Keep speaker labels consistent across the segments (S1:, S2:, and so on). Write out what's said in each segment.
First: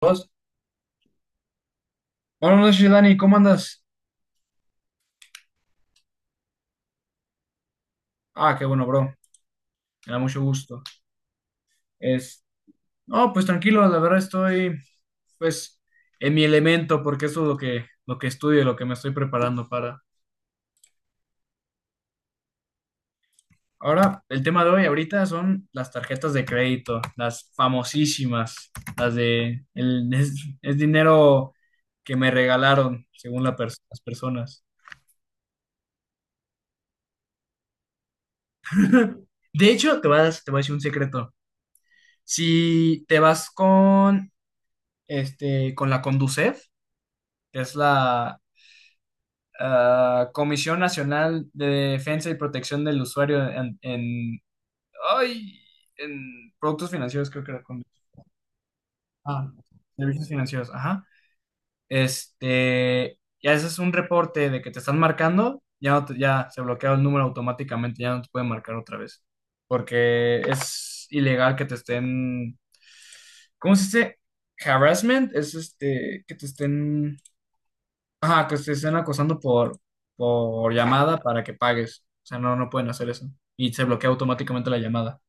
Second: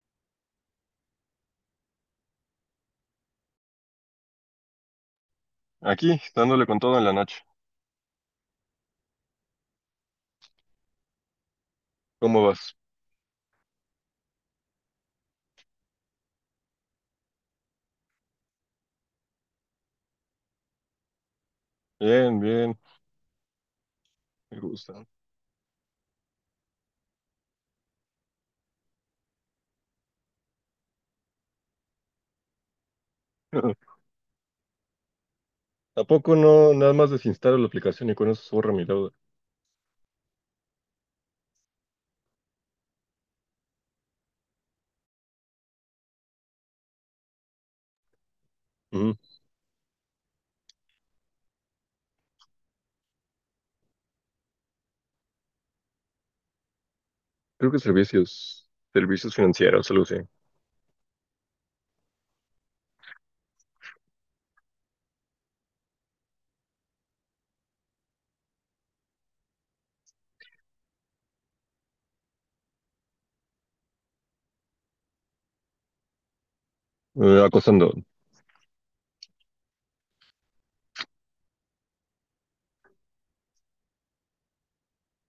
S1: Dos. Buenas noches, Dani, ¿cómo andas?
S2: Aquí, dándole con todo en la noche.
S1: Ah, qué bueno, bro. Me da mucho gusto.
S2: ¿Cómo
S1: Es,
S2: vas?
S1: no, pues tranquilo, la verdad estoy, pues, en mi elemento, porque eso es lo que estudio, lo que me estoy preparando para.
S2: Bien, bien,
S1: Ahora, el
S2: me
S1: tema de hoy
S2: gusta.
S1: ahorita son las tarjetas de crédito, las famosísimas, las de, el, es dinero que me regalaron, según la pers- las personas.
S2: ¿A poco no nada más desinstalo la aplicación y con eso se borra mi deuda?
S1: De hecho, te voy a decir un secreto. Si te vas con, con la Conducef, que es la
S2: Ujú.
S1: Comisión Nacional de Defensa y Protección del Usuario ay, en productos financieros, creo que era
S2: Creo que servicios, servicios
S1: ah,
S2: financieros, algo así.
S1: servicios financieros, ajá. Ya ese es un reporte de que te están marcando, ya, no te- ya se bloquea el número automáticamente, ya no te pueden marcar otra vez, porque es ilegal que te estén, ¿cómo se dice? Harassment, que te estén
S2: Acosando.
S1: Ajá, que te estén acosando por, llamada para que pagues. O sea, no, no pueden hacer eso. Y se bloquea automáticamente la llamada.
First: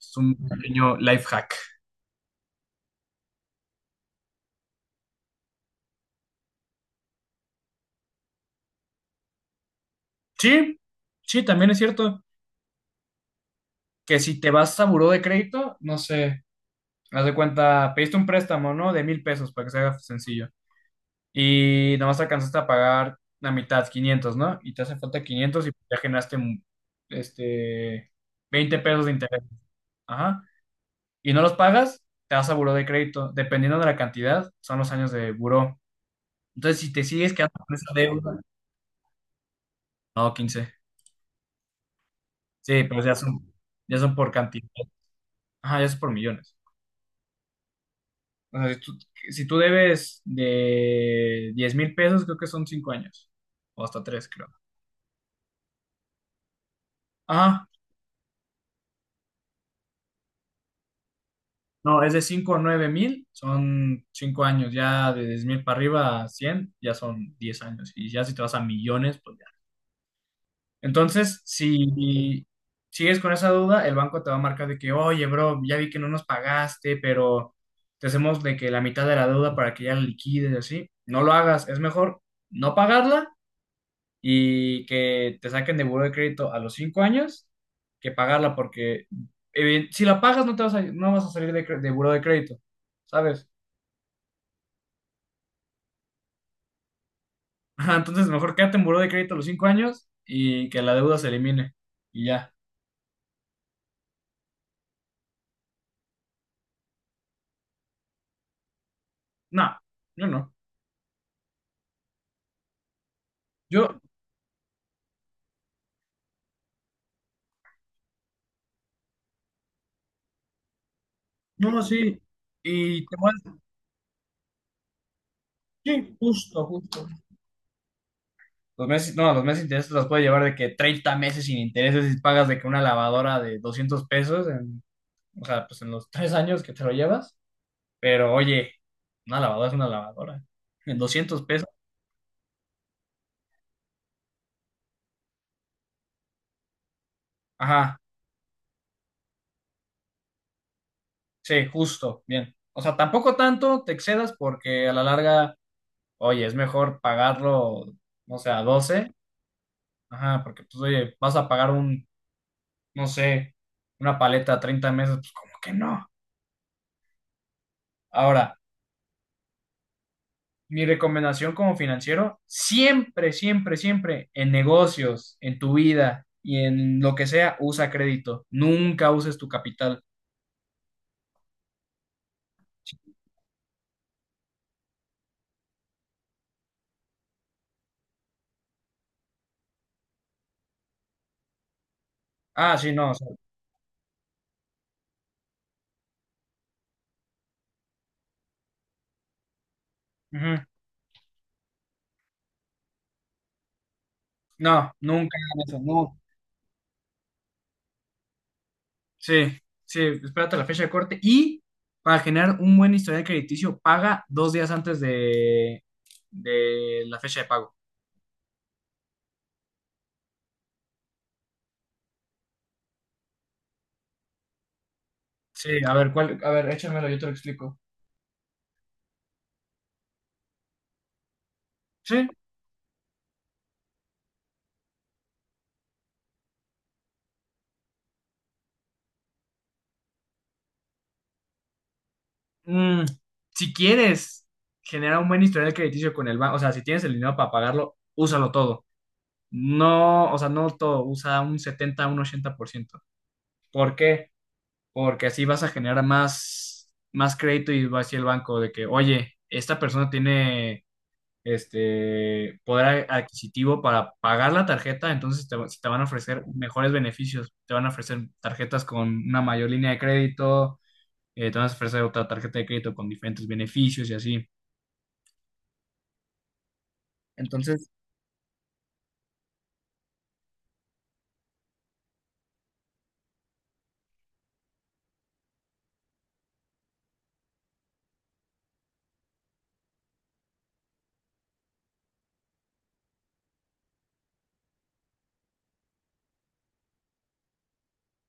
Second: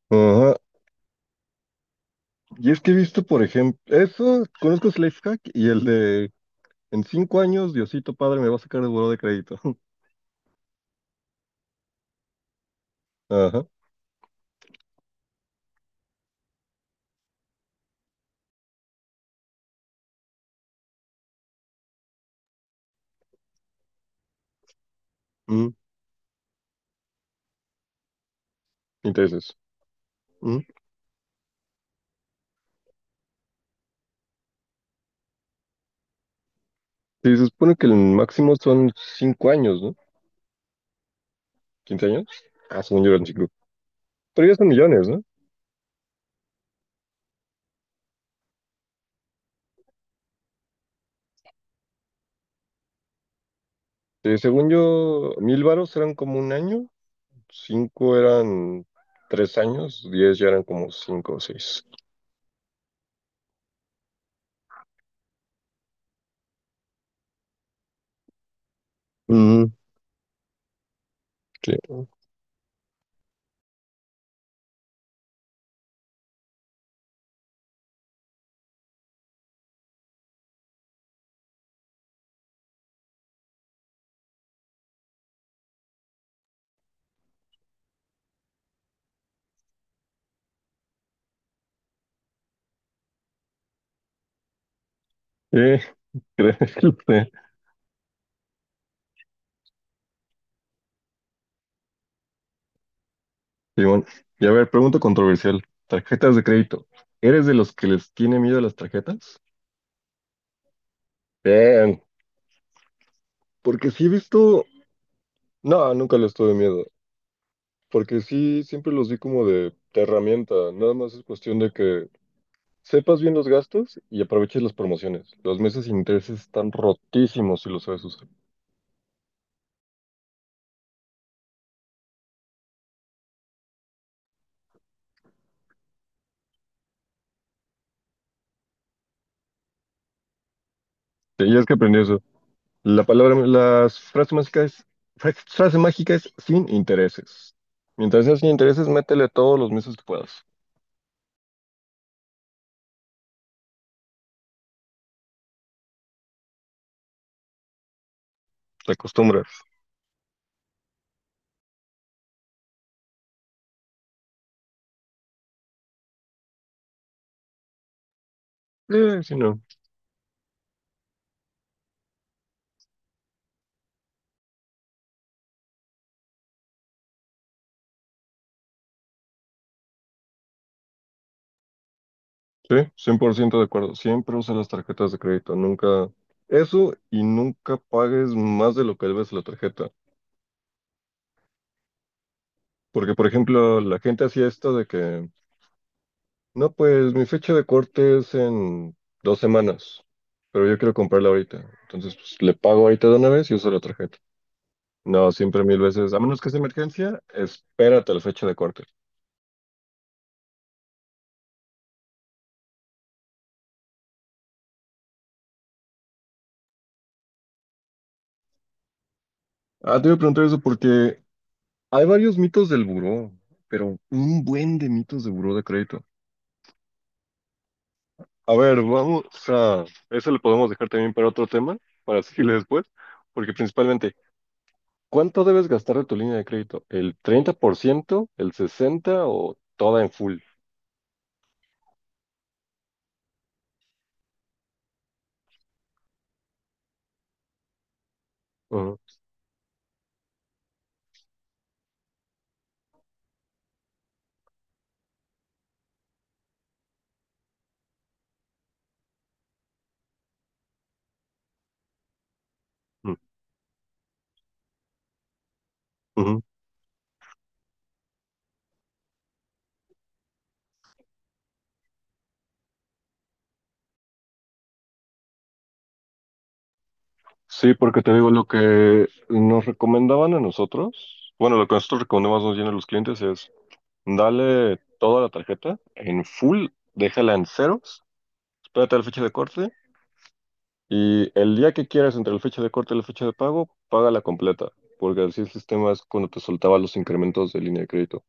S1: Es un
S2: Ajá.
S1: pequeño life hack.
S2: Y es que he visto, por ejemplo, eso, conozco ese life hack y el de en 5 años, Diosito Padre me va a sacar de buró de crédito.
S1: Sí, sí, también es cierto
S2: Ajá,
S1: que si te vas a buró de crédito, no sé, haz de cuenta, pediste un préstamo, ¿no? De 1,000 pesos para que se haga sencillo. Y nomás alcanzaste a pagar la mitad, 500, ¿no? Y te hace falta 500 y
S2: ujú.
S1: ya generaste este, 20 pesos de interés.
S2: Intereses.
S1: Ajá.
S2: Ujú.
S1: Y no los pagas, te vas a buró de crédito. Dependiendo de la cantidad, son los años de buró. Entonces, si te sigues
S2: Sí, se
S1: quedando con
S2: supone que
S1: esa
S2: el
S1: deuda,
S2: máximo son 5 años, ¿no?
S1: no, 15.
S2: ¿15 años? Ah,
S1: Sí, pero
S2: según yo
S1: ya
S2: eran 5.
S1: son, ya son por
S2: Pero ya son
S1: cantidad.
S2: millones, ¿no?
S1: Ajá, ya son por millones. O sea, si tú debes de 10,000 pesos, creo que son 5 años. O hasta 3
S2: Sí,
S1: creo.
S2: según yo, 1000 varos eran como un año,
S1: Ajá.
S2: 5 eran 3 años, 10 ya eran como 5 o 6.
S1: No, es de 5,000 a 9,000, son 5 años. Ya de 10,000 para arriba a 100, ya son 10 años. Y ya si te vas a millones, pues...
S2: Mm,
S1: Entonces,
S2: sí.
S1: si sigues con esa duda, el banco te va a marcar de que, oye, bro, ya vi que no nos pagaste, pero te hacemos de que la mitad de la deuda para que ya la liquides, así. No lo hagas, es mejor no pagarla y que te saquen de buró de crédito a los 5 años que pagarla, porque si la pagas no vas a salir de buró de crédito, ¿sabes?
S2: Eh, créeme.
S1: Ajá. Entonces, mejor quédate en buró de crédito a los 5 años y que la deuda se elimine y ya.
S2: Simón. Y a ver, pregunta controversial. Tarjetas de crédito. ¿Eres de los que les tiene miedo a las tarjetas?
S1: No, yo no.
S2: Bien, porque
S1: Yo,
S2: sí he visto... No, nunca les tuve miedo. Porque sí, siempre los vi como de herramienta. Nada más es cuestión de
S1: No,
S2: que
S1: sí. Y te
S2: sepas
S1: voy
S2: bien los
S1: a-
S2: gastos y aproveches las promociones. Los meses sin
S1: Sí,
S2: intereses
S1: justo,
S2: están
S1: justo.
S2: rotísimos si lo sabes usar.
S1: Los meses, no, los meses de intereses los puedes llevar de que 30 meses sin intereses y pagas de que una lavadora de 200 pesos, o sea, pues en los 3 años que te lo llevas. Pero oye, una lavadora es una lavadora. En doscientos
S2: Tenías
S1: pesos.
S2: que aprender eso. La palabra, las frases mágicas, frase mágica es sin intereses.
S1: Ajá,
S2: Mientras sea sin intereses, métele todos los meses que puedas.
S1: sí, justo, bien. O sea, tampoco tanto te excedas porque a la larga, oye, es mejor pagarlo, no sé, a
S2: Te
S1: 12.
S2: acostumbras.
S1: Ajá, porque pues oye, vas a pagar no sé, una paleta a 30 meses, pues como que no. Ahora,
S2: Si no.
S1: mi recomendación como financiero, siempre, siempre, siempre en negocios, en tu vida y en lo que sea, usa crédito. Nunca uses tu capital.
S2: Sí, 100% de acuerdo. Siempre usa las tarjetas de crédito. Nunca eso y nunca pagues más de lo que debes la tarjeta.
S1: Ah, sí, no. O
S2: Porque, por
S1: sea,
S2: ejemplo, la gente hacía esto de que no, pues mi fecha de corte es en 2 semanas,
S1: ujú.
S2: pero yo quiero comprarla ahorita. Entonces, pues le pago ahorita de una vez y uso la tarjeta.
S1: No,
S2: No,
S1: nunca hagan
S2: siempre
S1: eso,
S2: mil veces,
S1: no.
S2: a menos que sea emergencia, espérate a la fecha de corte.
S1: Sí, sí, espérate la fecha de corte y para generar un buen historial crediticio, paga 2 días antes de la fecha de pago.
S2: Ah, te voy a preguntar eso porque hay varios mitos del buró, pero un buen de mitos de buró de
S1: Sí, a
S2: crédito.
S1: ver, ¿cuál? A ver, échamelo, yo te lo explico.
S2: A ver, vamos a... Eso lo podemos dejar también para otro tema, para
S1: Sí.
S2: seguirle después, porque principalmente, ¿cuánto debes gastar de tu línea de crédito? ¿El 30%, el 60% o toda en full?
S1: Mm, si quieres generar un buen historial crediticio con el banco, o sea, si tienes el dinero para pagarlo, úsalo todo. No, o sea, no todo, usa un 70, un 80%, por ciento. ¿Por qué? Porque así vas a generar más, más crédito y va hacia el banco de que, oye, esta persona tiene este poder
S2: Mm,
S1: adquisitivo para pagar la tarjeta, entonces te van a
S2: ujú.
S1: ofrecer mejores beneficios, te van a ofrecer tarjetas con una mayor línea de crédito, te van a ofrecer otra tarjeta de crédito con diferentes beneficios y así.
S2: Sí,
S1: Entonces,
S2: porque te digo, lo que nos recomendaban a nosotros, bueno, lo que nosotros recomendamos más bien a los clientes es, dale toda la tarjeta en full, déjala en ceros, espérate a la fecha de corte y el día que quieras entre la fecha de corte y la fecha de pago, págala completa, porque así el sistema es cuando te soltaba los incrementos de línea de crédito.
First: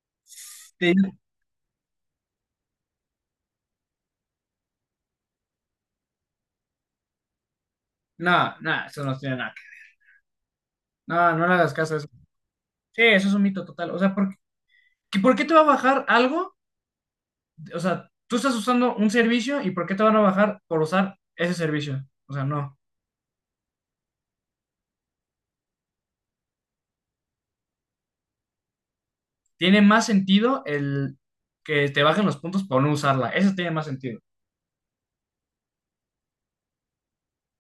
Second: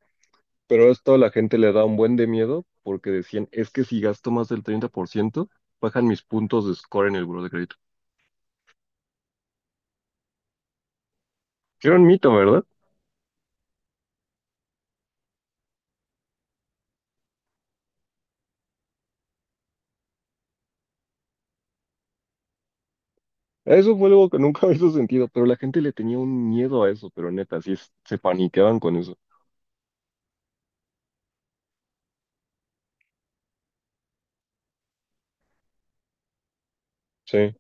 S1: te
S2: Pero
S1: digo,
S2: esto a la gente le da un buen de miedo porque decían, es que si gasto más del 30% bajan mis puntos de score en el buro de crédito.
S1: no, no, eso no tiene nada. No, no le hagas caso
S2: Era
S1: a
S2: un
S1: eso.
S2: mito, ¿verdad?
S1: Sí, eso es un mito total. O sea, ¿por qué te va a bajar algo? O sea, tú estás usando un servicio y ¿por qué te van a bajar por usar ese servicio? O sea, no.
S2: Eso fue algo que nunca me hizo sentido, pero la gente le tenía un miedo a eso, pero neta, sí se paniqueaban con eso.
S1: Tiene más sentido el que te bajen los puntos por no usarla. Eso tiene más sentido.
S2: Sí,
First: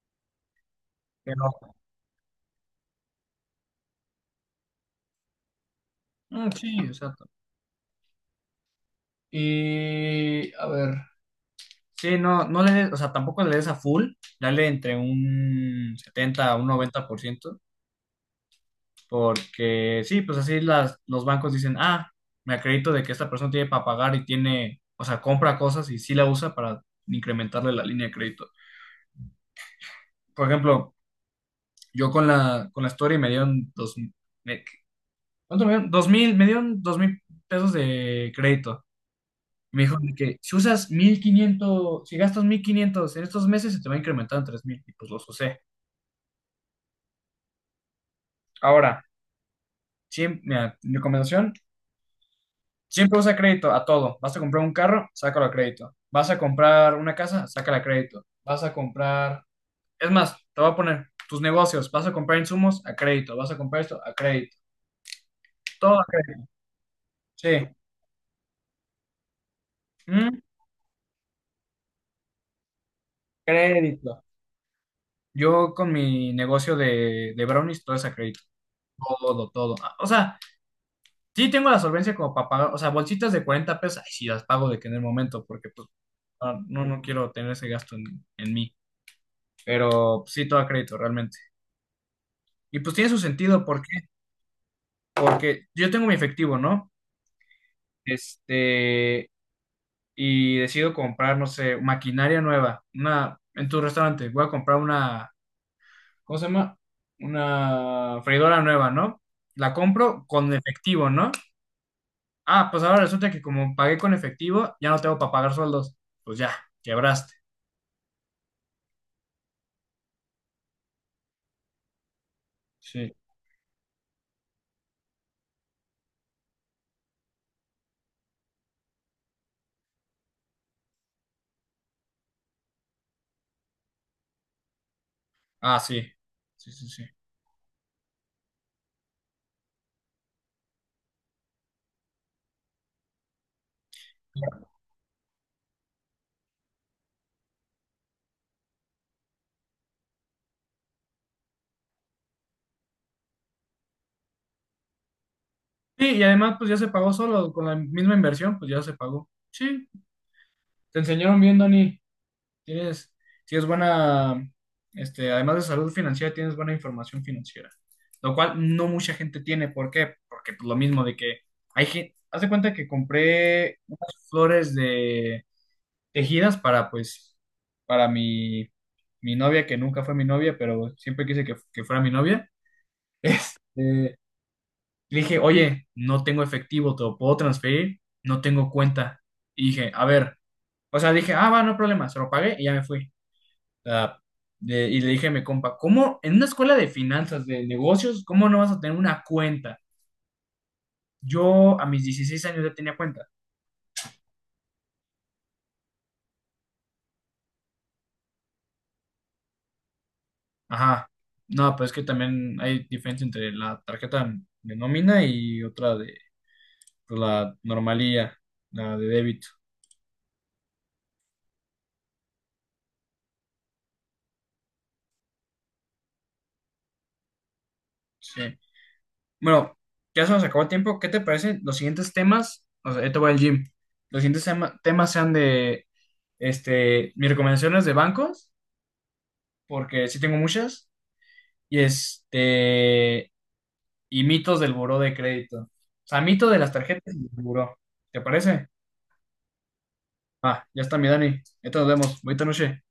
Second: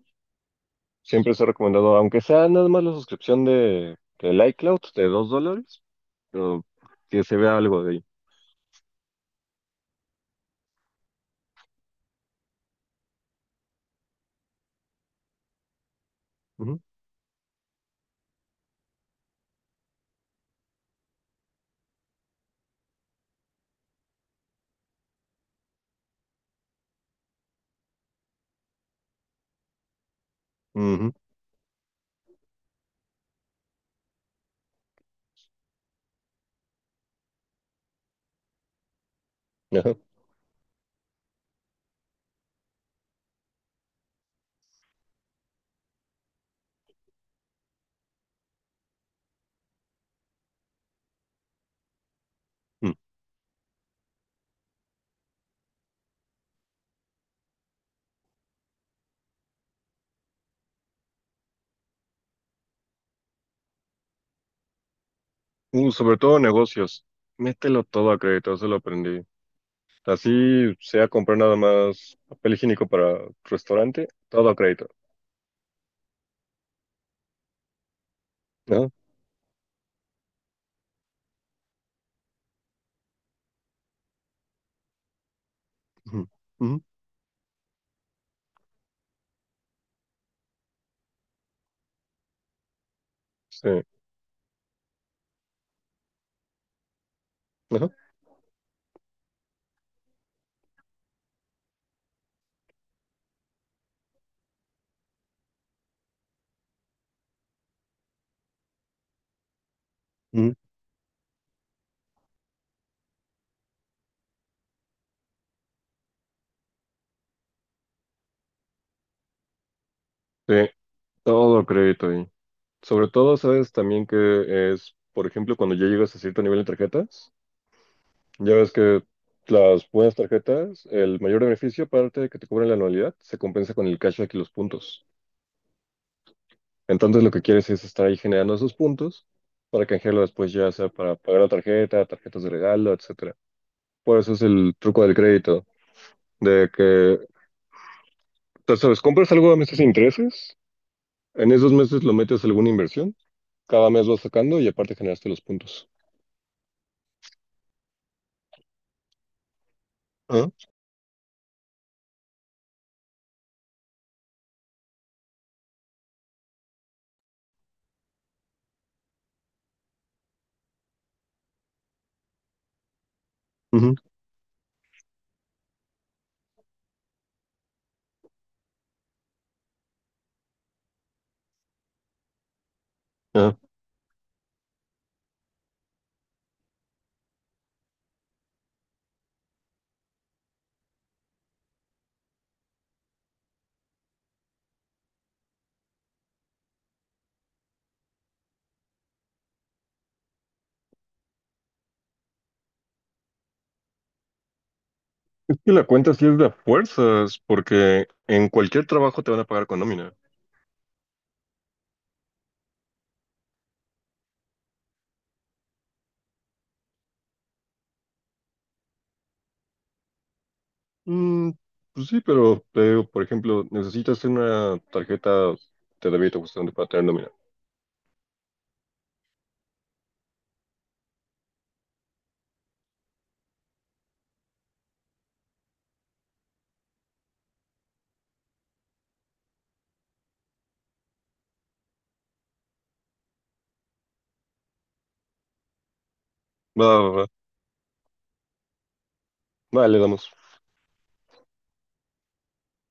S2: siempre se ha
S1: Pero,
S2: recomendado, aunque sea nada más la suscripción del iCloud de $2,
S1: mm,
S2: pero
S1: sí,
S2: que
S1: exacto.
S2: se vea algo de ahí.
S1: Y, a ver. Sí, no, no le des, o sea, tampoco le des a full, dale entre un setenta a un
S2: Ujú,
S1: noventa por ciento, porque sí, pues así los bancos dicen, ah, me acredito de que esta persona tiene para pagar y tiene, o sea, compra cosas y sí la usa para incrementarle la línea de crédito. Por ejemplo,
S2: ujú,
S1: yo con la Story me dieron dos, me- ¿cuánto me dieron? 2,000, me dieron 2,000 pesos de crédito. Me
S2: ajá,
S1: dijo de que si usas 1,500, si gastas 1,500 en estos meses, se te va a incrementar en 3,000 y pues los usé. Ahora, mira, mi recomendación,
S2: mm.
S1: siempre usa crédito a todo. Vas a comprar un carro, sácalo a crédito. Vas a comprar una casa, sácala a crédito. Vas a comprar, es más, te voy a poner tus negocios. Vas a comprar insumos a crédito. Vas a comprar esto a crédito. Todo a
S2: Sobre todo
S1: crédito.
S2: negocios,
S1: Sí.
S2: mételo todo a crédito, eso lo aprendí.
S1: Mm,
S2: Así sea comprar nada más papel higiénico para restaurante,
S1: Crédito.
S2: todo a crédito.
S1: Yo con mi negocio de brownies, todo es a crédito.
S2: Ajá,
S1: Todo, todo. Ah, o sea, sí tengo la solvencia como para pagar, o sea, bolsitas de 40 pesos, ay, sí las pago de que en el momento, porque pues
S2: ujú, ujú,
S1: no, no quiero tener ese gasto en mí. Pero pues, sí, todo a crédito, realmente. Y pues tiene su sentido,
S2: sí,
S1: ¿por qué? Porque yo tengo mi efectivo, ¿no?
S2: ajá,
S1: Este, y decido comprar, no sé, maquinaria nueva, una, en tu restaurante, voy a comprar una, ¿cómo se llama? Una freidora nueva, ¿no? La compro con
S2: ujú,
S1: efectivo, ¿no? Ah, pues ahora resulta que como pagué con efectivo, ya no tengo para pagar sueldos. Pues ya, quebraste.
S2: sí, todo a crédito. Sobre
S1: Sí.
S2: todo, sabes también que es, por ejemplo, cuando ya llegas a cierto nivel de tarjetas, ya ves que las buenas tarjetas, el mayor beneficio, aparte de que te cobran la anualidad, se compensa con el cashback y los puntos.
S1: Ah, sí. Sí, sí, sí.
S2: Entonces, lo que quieres es estar ahí generando esos puntos para canjearlo después, ya sea para pagar la tarjeta, tarjetas de regalo, etcétera. Por eso es el truco del crédito, de que, tú sabes, compras algo a meses sin intereses, en esos meses lo metes a alguna inversión, cada mes vas sacando y aparte generaste los puntos.
S1: Sí, y además, pues ya se pagó solo, con la misma inversión, pues ya se pagó. Sí,
S2: Ah,
S1: te enseñaron bien, Dani. Tienes, tienes buena, además de salud financiera, tienes buena información financiera, lo cual no mucha gente tiene. ¿Por qué? Porque pues, lo mismo de que hay gente, haz de cuenta que compré
S2: ujú,
S1: unas flores de tejidas para, pues, para mi novia, que nunca fue mi novia, pero siempre quise que fuera mi novia.
S2: ajá.
S1: Este, Le dije, oye, no tengo efectivo, ¿te lo puedo transferir? No tengo cuenta. Y dije, a ver. O sea, dije, ah, va, no hay problema, se lo pagué y ya me fui. Ah, y le dije a mi compa, ¿cómo en una escuela de finanzas, de negocios, cómo no vas a tener una cuenta? Yo a mis 16 años ya tenía cuenta.
S2: Y la cuenta sí es de a fuerzas, porque en cualquier trabajo te van a pagar con nómina.
S1: Ajá. No, pues es que también hay diferencia entre la tarjeta de nómina y otra de, pues, la normalía, la de débito.
S2: Mm, pues sí, pero te digo, por ejemplo, necesitas una tarjeta de débito justamente para tener nómina.
S1: Sí. Bueno, ya se nos acabó el tiempo. ¿Qué te parece? Los siguientes temas, o sea, yo te voy al gym. Los siguientes temas sean de, mis recomendaciones de bancos, porque sí tengo muchas. y este y mitos del buró de crédito. O sea, mito de las
S2: Va, va,
S1: tarjetas y
S2: va.
S1: del buró. ¿Te parece?
S2: Vale, le damos.
S1: Ah, ya está mi Dani. Entonces nos vemos. Buenas noches.